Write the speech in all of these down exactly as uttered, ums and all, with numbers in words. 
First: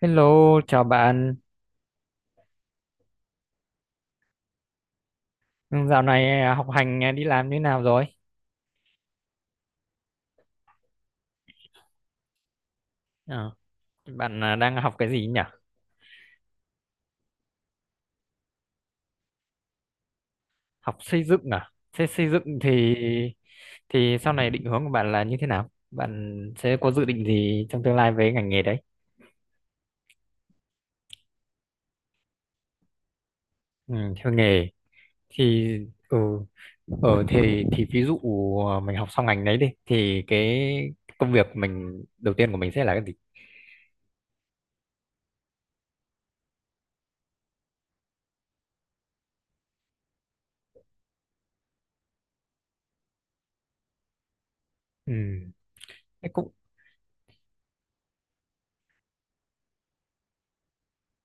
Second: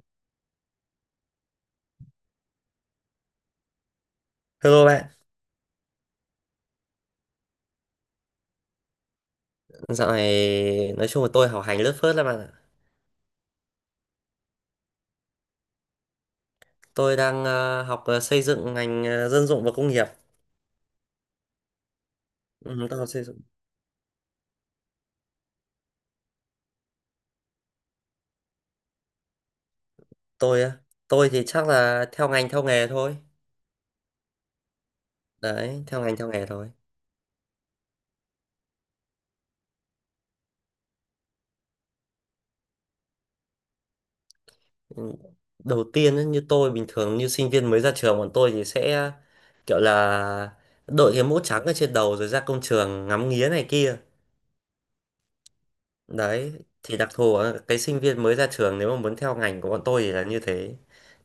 Hello, chào bạn. Hello bạn, Ừ, dạo này à, học hành à, đi làm như nào rồi? dạo này nói chung là tôi học hành lướt phớt lắm bạn ạ. Ờ, bạn à, đang học cái gì nhỉ? Tôi đang ờ, học ờ, xây dựng ngành ờ, dân dụng và công nghiệp. Học xây dựng à? Thế xây dựng Ừ, thì tôi học xây dựng. thì sau này định hướng của bạn là như thế nào? Bạn sẽ có dự định gì trong tương lai với ngành nghề đấy? Tôi á, tôi thì chắc là theo ngành theo nghề thôi. Ừ, theo nghề thì Đấy, theo ngành ừ, theo nghề thôi. ở thì thì ví dụ à, mình học xong ngành đấy đi thì cái công việc mình đầu tiên của mình sẽ là cái gì? Ừ. Đầu tiên ấy, như tôi bình thường như sinh viên mới ra trường bọn tôi thì sẽ kiểu là đội cái mũ trắng ở trên đầu rồi ra công trường ngắm nghía này kia. Ừ, thế cũng Đấy, thì đặc thù ở cái sinh viên mới ra trường nếu mà muốn theo ngành của bọn tôi thì là như thế.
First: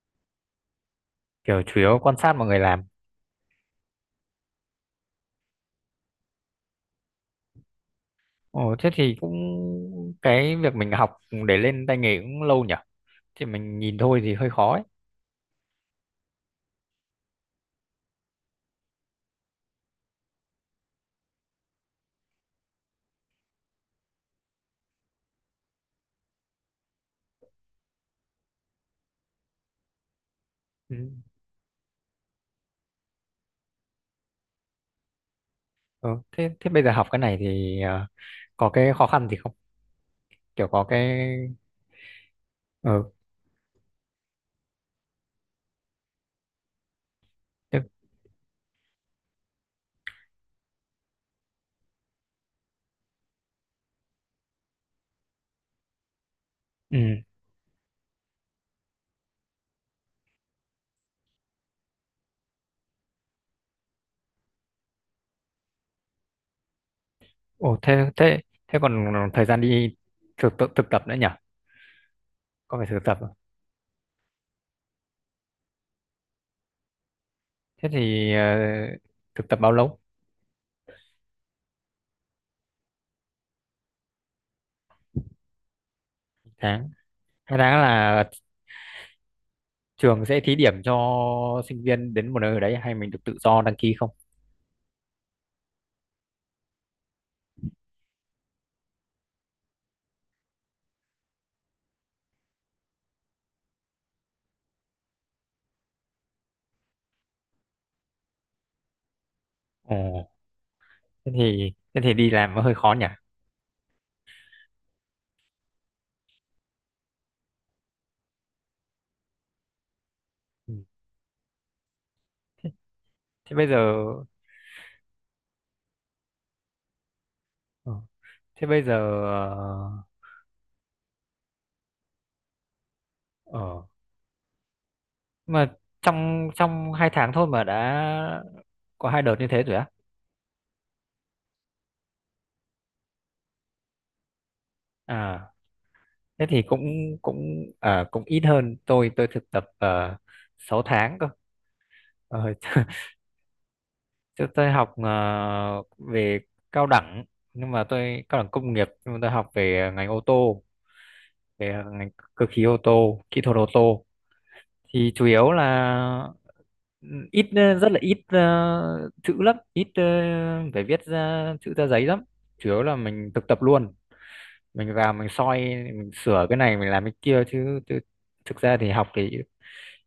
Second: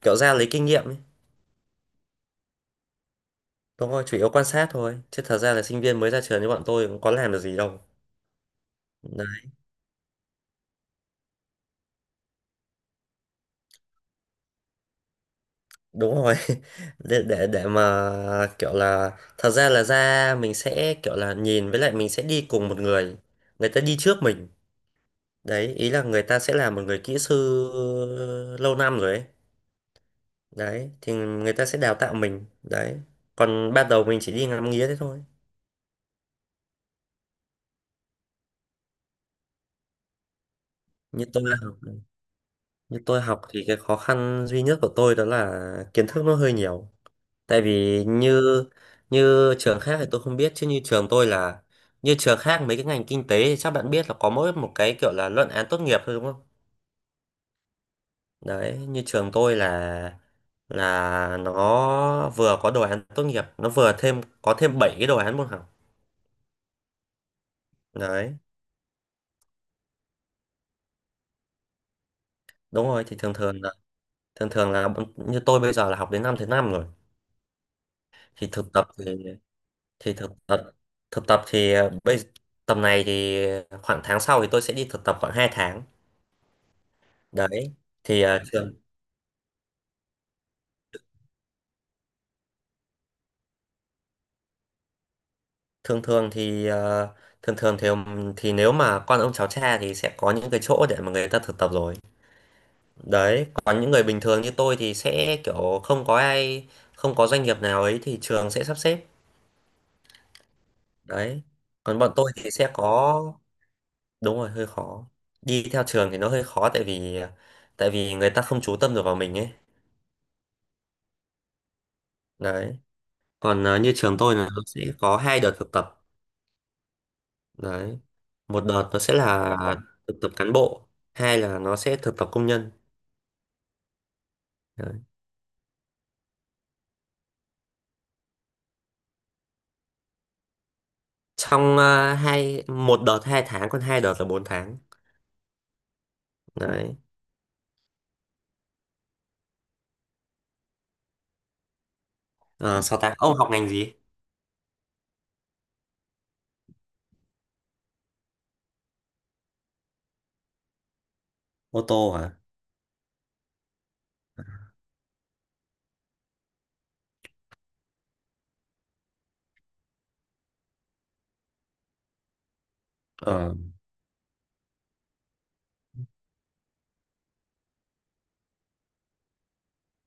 Kiểu ra lấy kinh nghiệm ấy. kiểu chủ yếu quan sát mọi người làm. Đúng rồi, chủ yếu quan sát thôi. Chứ thật ra là sinh viên mới ra trường như bọn tôi cũng có làm được gì đâu. Ồ, thế thì Đấy, cũng cái việc mình học để lên tay nghề cũng lâu nhỉ? Thì mình nhìn thôi thì hơi khó ấy. đúng rồi. Để, để để mà kiểu là thật ra là ra mình sẽ kiểu là nhìn với lại mình sẽ đi cùng một người. Người ta đi trước mình. Đấy, ý là người ta sẽ là một người kỹ sư lâu năm rồi ấy. Đấy, Ừ. thì người ta sẽ đào tạo mình. Đấy. Còn ban đầu mình chỉ đi ngắm nghía thế thôi. Ừ. Thế thế bây giờ học cái này thì ờ, có cái khó khăn gì không? Kiểu có cái Như tôi học, như ờ, tôi học thì cái khó khăn duy nhất của tôi đó là kiến thức nó hơi nhiều. Tại Thế. vì như như trường khác thì tôi không biết, chứ như trường tôi là như trường khác mấy cái ngành kinh tế thì chắc bạn biết là có mỗi một cái kiểu là luận án tốt nghiệp thôi, đúng không? Ừ. Đấy, như trường tôi là là nó vừa có đồ án tốt nghiệp, nó vừa thêm có thêm bảy cái đồ án môn học. Ồ, thế Đấy, thế thế còn thời gian đi thực tập thực tập nữa nhỉ? Có đúng phải thực rồi. Thì tập à? thường thường là thường thường là bọn- như tôi bây giờ là học đến năm thứ năm rồi. Thế thì ờ, Thì thực tập thì thực tập bao lâu? thì thực tập thực tập thì ờ, bây Tầm này thì khoảng tháng sau thì tôi sẽ đi thực tập khoảng hai tháng. Tháng. Hai Đấy. tháng Thì là à, thường trường sẽ thí điểm cho sinh viên đến một nơi ở đấy hay mình được tự do đăng ký không? thường thường thì à, thường thường thì thì nếu mà con ông cháu cha thì sẽ có những cái chỗ để mà người ta thực tập rồi. Đấy, còn những người bình thường như tôi thì sẽ kiểu không có ai không có doanh nghiệp nào ấy thì trường sẽ sắp xếp. Ồ, thế Đấy, thì còn thế bọn thì đi tôi thì làm nó sẽ hơi khó nhỉ? có đúng rồi hơi khó. Đi theo trường thì nó hơi khó tại vì à, tại vì người ta không chú tâm được vào mình ấy. Ừ. Đấy, thế còn bây giờ à, như trường tôi là nó sẽ có hai đợt thực tập. Đấy, ờ, một thế bây đợt nó sẽ giờ là. Dạ vâng. ờ Thực tập cán bộ, hai là nó sẽ thực tập công nhân. ờ, Đấy. mà trong trong hai tháng thôi mà đã có hai đợt như thế rồi á? Trong ờ, hai một đợt hai tháng, còn hai đợt là bốn tháng. À, thế thì cũng Đấy. cũng à, cũng ít hơn tôi tôi thực tập uh, sáu tháng cơ. Ờ, Ờ, sáu tháng ông học ngành gì? chứ tôi học ờ, về cao đẳng, nhưng mà tôi cao đẳng công nghiệp nhưng mà tôi học về ngành ô tô, Ô về ngành tô hả? cơ khí ô tô, kỹ thuật ô tô thì chủ yếu là ừ, ít ờ, rất là ít ờ, chữ lắm, ít ờ, phải viết ra chữ ra giấy lắm, chủ yếu là mình thực ờ tập luôn. Mình vào mình soi, mình sửa cái này mình làm cái kia chứ, chứ thực ra thì học thì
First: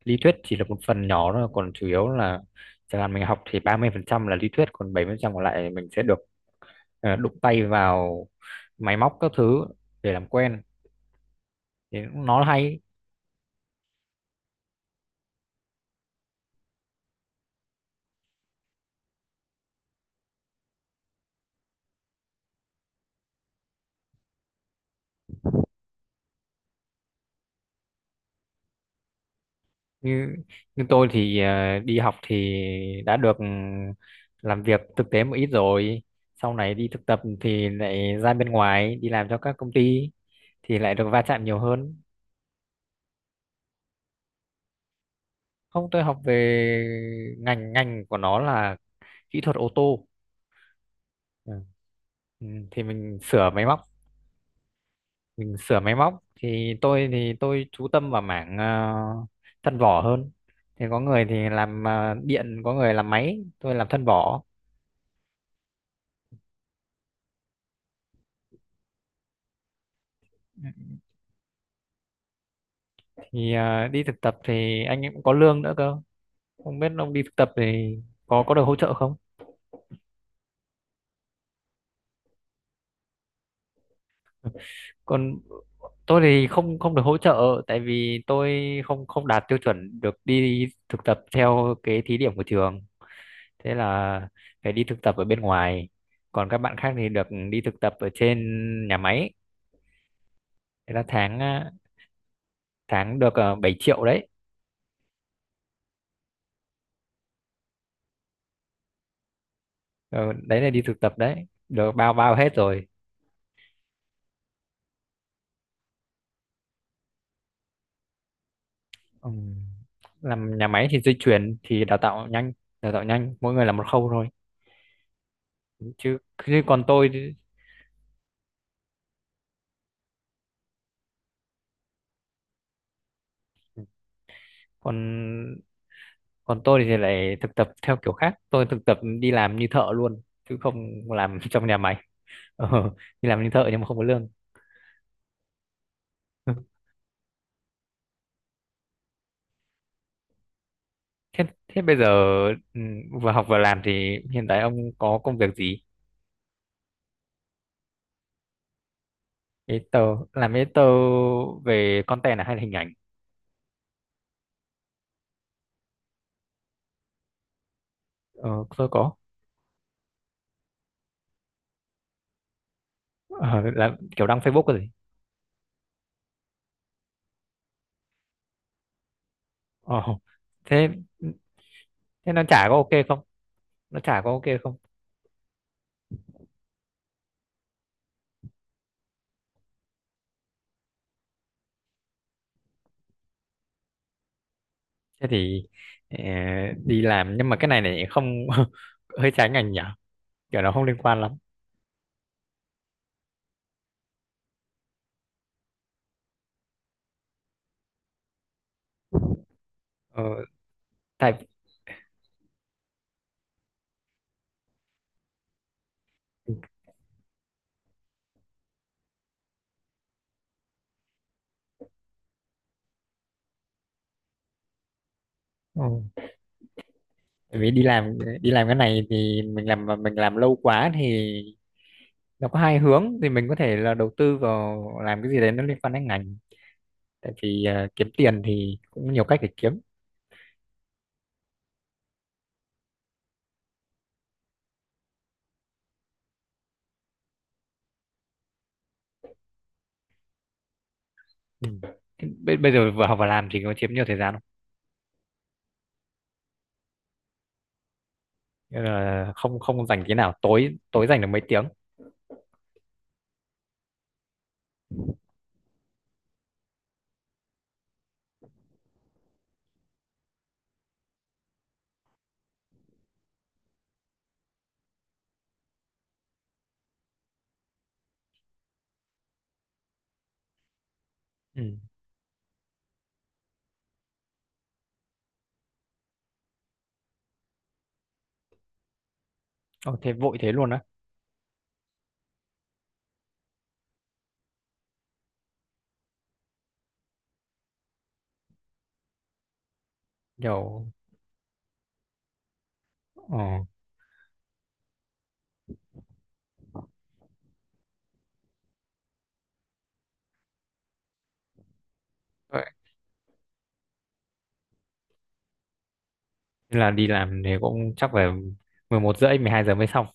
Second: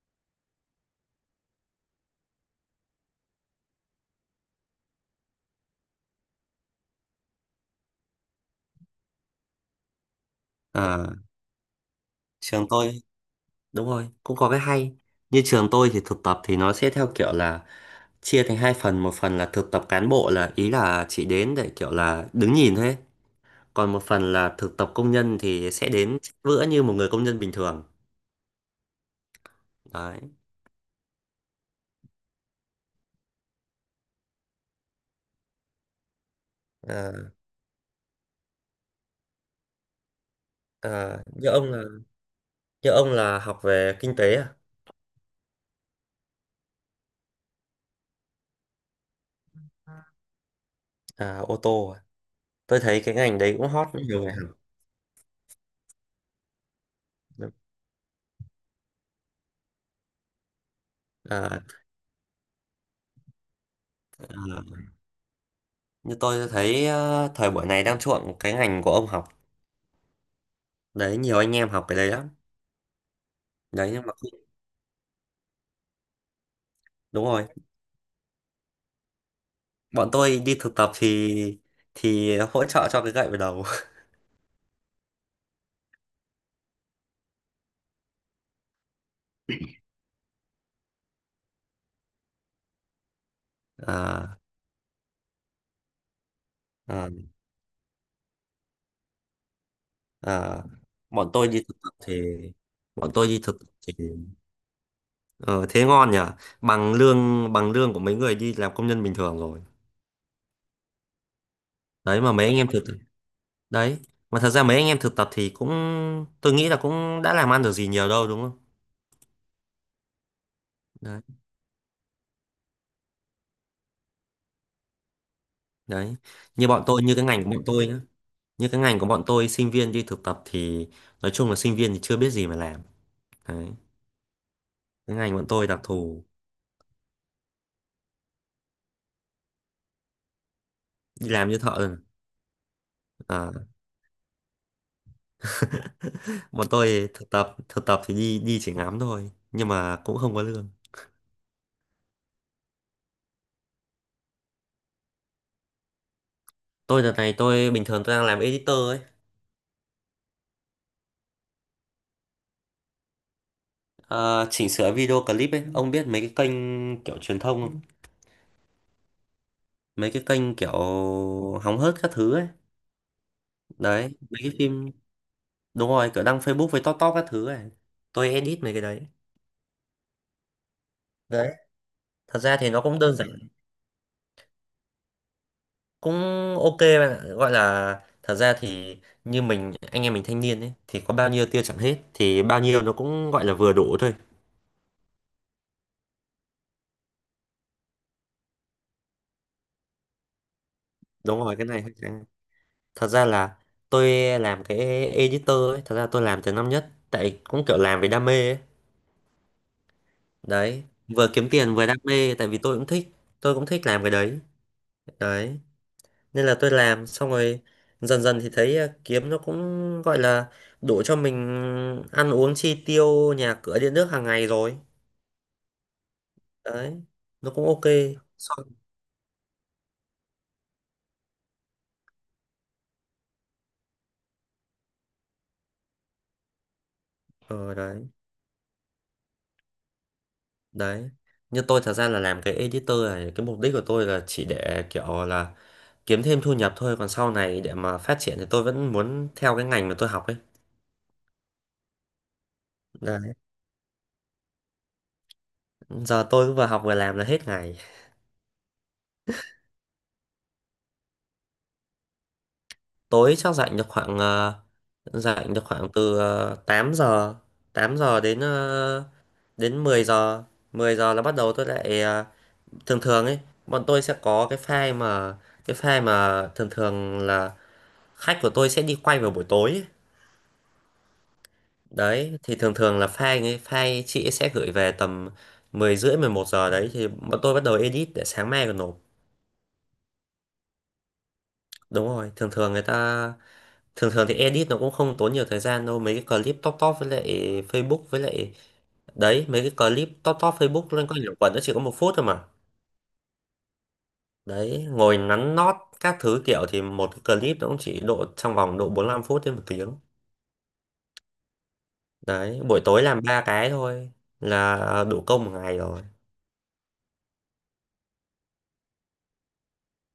lý thuyết chỉ là một phần nhỏ thôi, còn chủ yếu là chẳng hạn mình học thì ba mươi phần trăm là lý thuyết, còn bảy mươi phần trăm còn lại mình sẽ được ờ, đụng tay vào máy móc các thứ để làm quen ờ, thì nó Trường hay. tôi. Đúng rồi, cũng có cái hay. Như trường tôi thì thực tập thì nó sẽ theo kiểu là chia thành hai phần, một phần là thực tập cán bộ là ý là chỉ đến để kiểu là đứng nhìn thôi ấy. Còn một phần là thực tập công nhân thì sẽ đến bữa như một người công nhân bình thường. Đấy. Như như tôi thì ờ, đi học thì đã được ừ, làm việc thực tế một ít rồi, sau này đi thực Ờ. tập thì lại ra bên ngoài đi làm cho các công ty thì lại được À, va chạm như nhiều ông là hơn. như ông là học về kinh tế à? Không, tôi học về ngành ngành của nó là kỹ thuật ô tô. À, Ừ. ô tô à? Ừ, Tôi thì thấy cái mình ngành sửa đấy máy cũng móc. hot, nhiều người học. Mình sửa máy móc thì tôi thì tôi chú tâm vào mảng ờ, thân vỏ hơn, thì có người thì À, làm ờ, điện, có người làm máy, tôi làm thân vỏ à, như tôi thấy ờ, thời buổi này đang chuộng cái ngành của ông học. Đấy, nhiều anh em học cái đấy lắm. thì à, Đấy đi nhưng mà thực tập thì anh ấy cũng có lương nữa cơ. Không biết ông đi đúng thực rồi. tập thì có có được hỗ trợ không? Bọn tôi đi thực tập thì thì hỗ trợ cho cái gậy vào đầu. Còn tôi thì không không được hỗ trợ, tại vì tôi không không đạt tiêu chuẩn được đi thực tập theo cái thí điểm của trường, thế là À, phải đi thực tập ở bên ngoài, còn các bạn khác thì à, được đi thực tập ở trên nhà máy, à. thế là Bọn tháng tôi đi à, thực tập thì bọn tháng tôi được đi à, thực tập 7 thì triệu đấy. ờ, thế ngon nhỉ? Bằng lương bằng lương của mấy người đi làm công nhân bình thường rồi. Ờ, đấy là đi thực tập đấy, được bao Đấy mà bao mấy hết anh em thực rồi. đấy mà thật ra mấy anh em thực tập thì cũng tôi nghĩ là cũng đã làm ăn được gì nhiều đâu, đúng không? Ừ. Làm nhà máy thì dây đấy chuyền thì đào tạo nhanh đào tạo nhanh mỗi người là một khâu thôi. đấy Chứ, chứ như bọn còn tôi tôi như cái thì- ngành của bọn tôi nhá. Như cái ngành của bọn tôi sinh viên đi thực tập thì nói chung là sinh viên thì chưa biết gì mà làm. Đấy, cái ngành bọn còn tôi đặc thù, còn tôi thì lại thực tập theo kiểu khác, tôi thực tập đi làm như thợ luôn, chứ không đi làm làm như trong thợ nhà máy. rồi. ờ, Đi làm như à, thợ nhưng mà không có lương. Ừ. bọn tôi thực tập thực tập thì đi đi chỉ ngắm thôi nhưng mà cũng không có lương. thế thế bây giờ ừ, vừa học vừa làm thì hiện tại ông có công việc gì? Tôi đợt này Tôi bình thường tôi đang làm editor ấy. Editor. Làm editor về content à hay là hình ảnh? Ờ, chỉnh sửa video clip ấy. Ông biết mấy cái kênh kiểu truyền thông không? ờ, tôi có. Mấy cái kênh kiểu hóng hớt các thứ ấy. ờ, làm Đấy, kiểu đăng mấy cái Facebook rồi. phim. Đúng rồi, kiểu đăng Facebook với top top các thứ ấy. Tôi edit mấy cái đấy. ờ, Thế Đấy, thế thật nó ra trả thì có nó ok cũng đơn không? giản. Nó trả có ok không? Cũng ok bạn ạ. Gọi là thật ra thì như mình anh em mình thanh niên ấy thì có bao nhiêu tiêu chẳng hết, thì bao nhiêu nó cũng gọi là vừa đủ thôi. Thế thì ờ, đi làm nhưng mà cái này này không, hơi trái ngành nhở, kiểu nó không liên quan lắm. Đúng rồi, cái này thật ra là tôi làm cái editor ấy, thật ra tôi làm từ năm nhất tại cũng kiểu làm vì đam mê ấy. ờ, Đấy, vừa tại kiếm tiền vừa đam mê tại vì tôi cũng thích. Tôi cũng thích làm cái đấy. Đấy, nên là tôi làm xong rồi dần dần thì thấy ờ, kiếm nó cũng gọi là đủ cho mình ăn uống chi tiêu nhà cửa điện nước hàng ngày rồi. ừ, Đấy, nó Tại cũng vì đi ok. làm đi làm Xong- cái này thì mình làm mà mình làm lâu quá thì nó có hai hướng, thì mình có thể là đầu tư vào làm cái gì đấy nó liên quan đến ngành. Tại vì ờ ờ, đấy kiếm tiền thì cũng nhiều cách để kiếm. đấy như tôi thật ra là làm cái editor này, cái mục đích của tôi là chỉ để kiểu là kiếm thêm thu nhập thôi, còn sau này để mà phát triển thì tôi vẫn muốn theo cái ngành mà tôi học ấy. Ừ. Thế bây, bây giờ vừa học và Đấy, làm thì có chiếm nhiều thời gian không? giờ tôi cứ vừa học vừa làm là hết ngày. Nên là không không dành thế nào, tối tối dành được mấy tiếng. Tối chắc rảnh được khoảng ờ, rảnh được khoảng từ ờ, 8 giờ tám giờ đến ờ, đến mười giờ. Mười giờ là bắt đầu tôi lại ờ, thường thường ấy, bọn tôi sẽ có cái file mà cái file mà thường thường là khách của tôi sẽ đi quay vào buổi tối ấy. Ừ. Đấy, thì thường thường là file ấy, file chị ấy sẽ gửi về tầm mười rưỡi mười một giờ. Đấy, thì bọn tôi bắt đầu edit để sáng mai còn nộp. Ồ, thế vội thế luôn á? Đúng rồi, thường thường người ta thường thường thì edit nó cũng không tốn nhiều thời gian đâu. Mấy cái clip top top với lại Facebook với lại. Đấy, mấy cái clip top top Kiểu Facebook lên coi nhiều quần, nó chỉ có một phút thôi mà. ờ, Đấy, ngồi nắn nót các thứ kiểu thì một cái clip nó cũng chỉ độ trong vòng độ bốn lăm phút đến một tiếng. Đấy, vậy. buổi tối làm ba cái thôi là đủ công một ngày rồi. Thế là đi làm thì cũng chắc phải 11 rưỡi mười hai giờ mới xong.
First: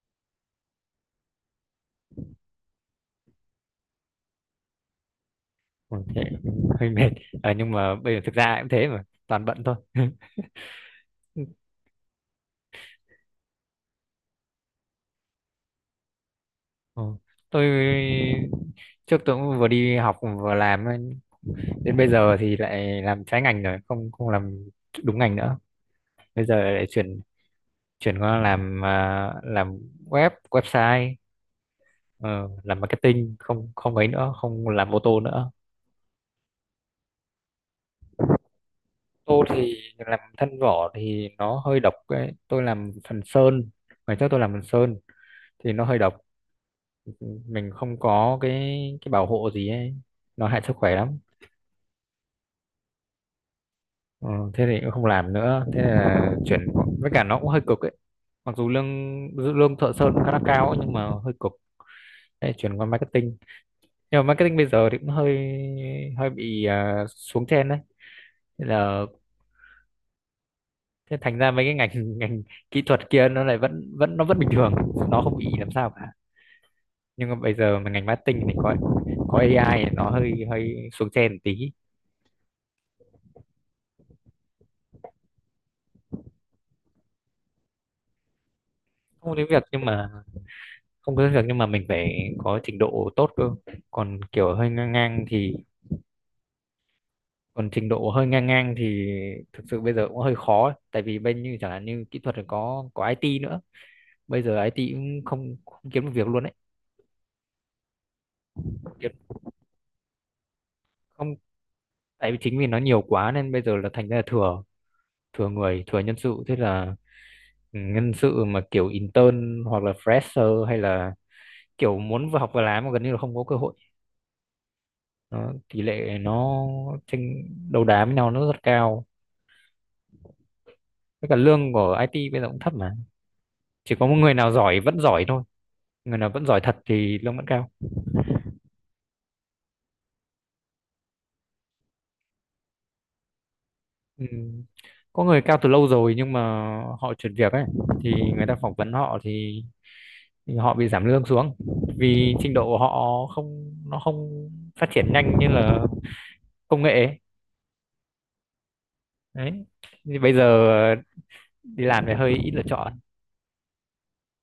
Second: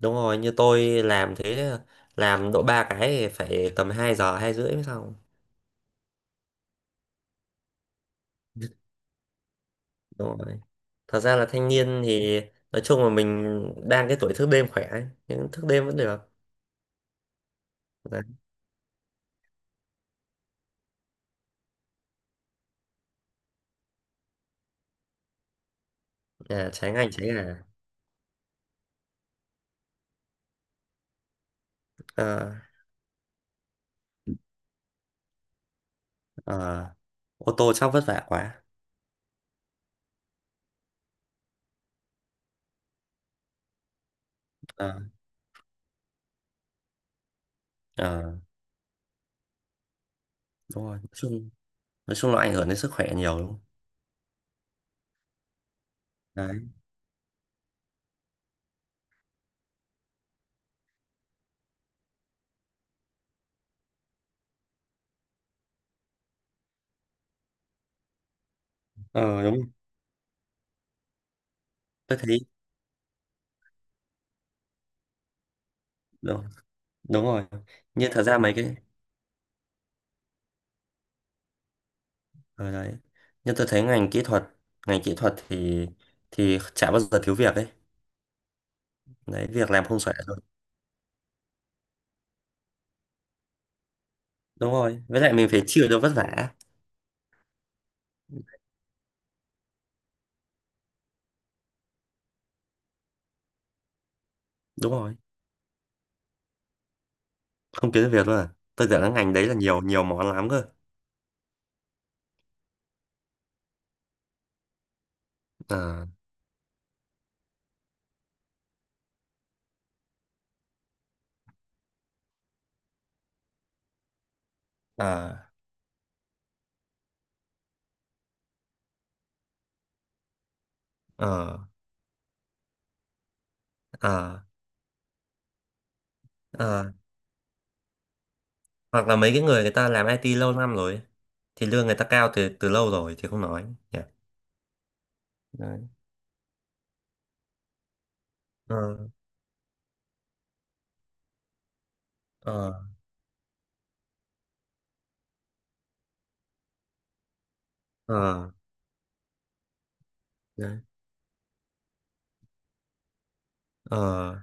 Đúng rồi, như tôi làm thế làm độ ba cái thì phải tầm hai giờ hai rưỡi mới xong. Ừ, thế cũng hơi mệt. Ờ, nhưng mà bây giờ thực ra cũng thế mà toàn bận thôi. Đúng rồi. Thật ra là thanh niên thì nói chung là mình đang cái tuổi thức đêm khỏe ấy. Nhưng thức đêm vẫn được. Ờ, tôi Đấy. trước tôi cũng vừa đi học vừa làm ấy, đến bây giờ thì lại làm trái ngành rồi, không không làm đúng ngành nữa, bây giờ À, lại trái ngành chuyển, trái ngà. chuyển qua làm à, làm web website, ờ, Ờ, làm marketing không không ấy nữa, không làm ô tô nữa. ờ, ô tô chắc vất vả quá. Tôi thì làm thân vỏ thì nó hơi độc ấy. Tôi làm phần sơn. Ngày trước tôi làm phần sơn Ờ, thì nó hơi độc. Mình không ờ, có cái cái bảo hộ gì ấy. Nó hại sức đúng khỏe rồi. Nói lắm. chung, nói chung là ảnh hưởng đến sức khỏe nhiều, đúng không? Ờ, thế thì cũng không làm nữa. Thế là Đấy. chuyển, với cả nó cũng hơi cực ấy. Mặc dù lương lương thợ sơn khá là cao ấy, nhưng mà hơi cực. Thế là chuyển qua marketing. Nhưng mà marketing bây giờ thì cũng hơi hơi bị à, xuống trend đấy. Thế là Ờ, đúng. thế, thành ra mấy cái ngành Tôi thấy ngành kỹ thuật kia nó lại vẫn vẫn nó vẫn bình thường. Nó không bị làm sao cả, đúng, đúng nhưng mà rồi. bây giờ mà ngành Như thật ra marketing thì mấy có cái có a i thì nó hơi hơi xuống trend một tí. ở đấy. Nhưng tôi thấy ngành kỹ thuật, ngành kỹ thuật thì thì chả bao giờ thiếu việc ấy. Không Đấy, đến việc việc làm nhưng không mà xuể rồi. không có đến việc, nhưng mà mình phải có trình độ tốt cơ, còn kiểu hơi Đúng ngang rồi, với ngang lại mình thì, phải chịu được vất vả. còn trình độ hơi ngang ngang thì thực sự bây giờ cũng hơi khó ấy. Tại vì bên như chẳng hạn như kỹ thuật thì có có ai ti nữa, bây giờ i tê Đúng rồi. cũng không, không kiếm được việc luôn đấy. Không kiếm được việc luôn à? Tôi Không tưởng là kiếm ngành đấy là nhiều nhiều món lắm cơ. không, tại vì chính vì nó nhiều quá nên bây giờ là thành ra là thừa, thừa người thừa à, nhân sự. Thế là ừ, nhân sự mà kiểu intern hoặc là fresher hay là kiểu muốn vừa học vừa làm mà gần như là không có cơ hội. ờ Nó, tỷ lệ nó tranh đấu đá với nhau nó rất cao. Với cả ờ lương của i tê bây giờ cũng thấp mà, chỉ có một người ờ nào giỏi vẫn giỏi thôi, người nào vẫn giỏi thật ờ thì lương vẫn cao. Hoặc là mấy cái người người ta làm i tê lâu năm rồi ấy, thì lương người ta cao từ từ lâu rồi thì không nói, nhỉ. Ừ. Có người cao từ Đấy. lâu rồi nhưng mà họ chuyển việc ấy thì người ta phỏng ờ vấn họ thì, thì họ bị giảm lương xuống vì trình độ ờ của họ không nó không phát triển nhanh như là công nghệ ấy. ờ Đấy thì bây giờ Đấy. đi làm thì hơi ít lựa chọn. ờ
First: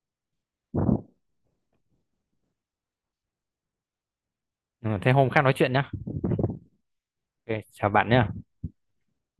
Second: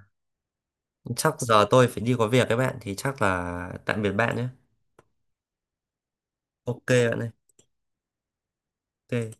Chắc giờ tôi phải đi, có việc các bạn thì chắc là tạm biệt bạn nhé. Ừ, thế hôm khác nói chuyện nhá. Ok bạn ơi. Ok, chào bạn nhé. Ok.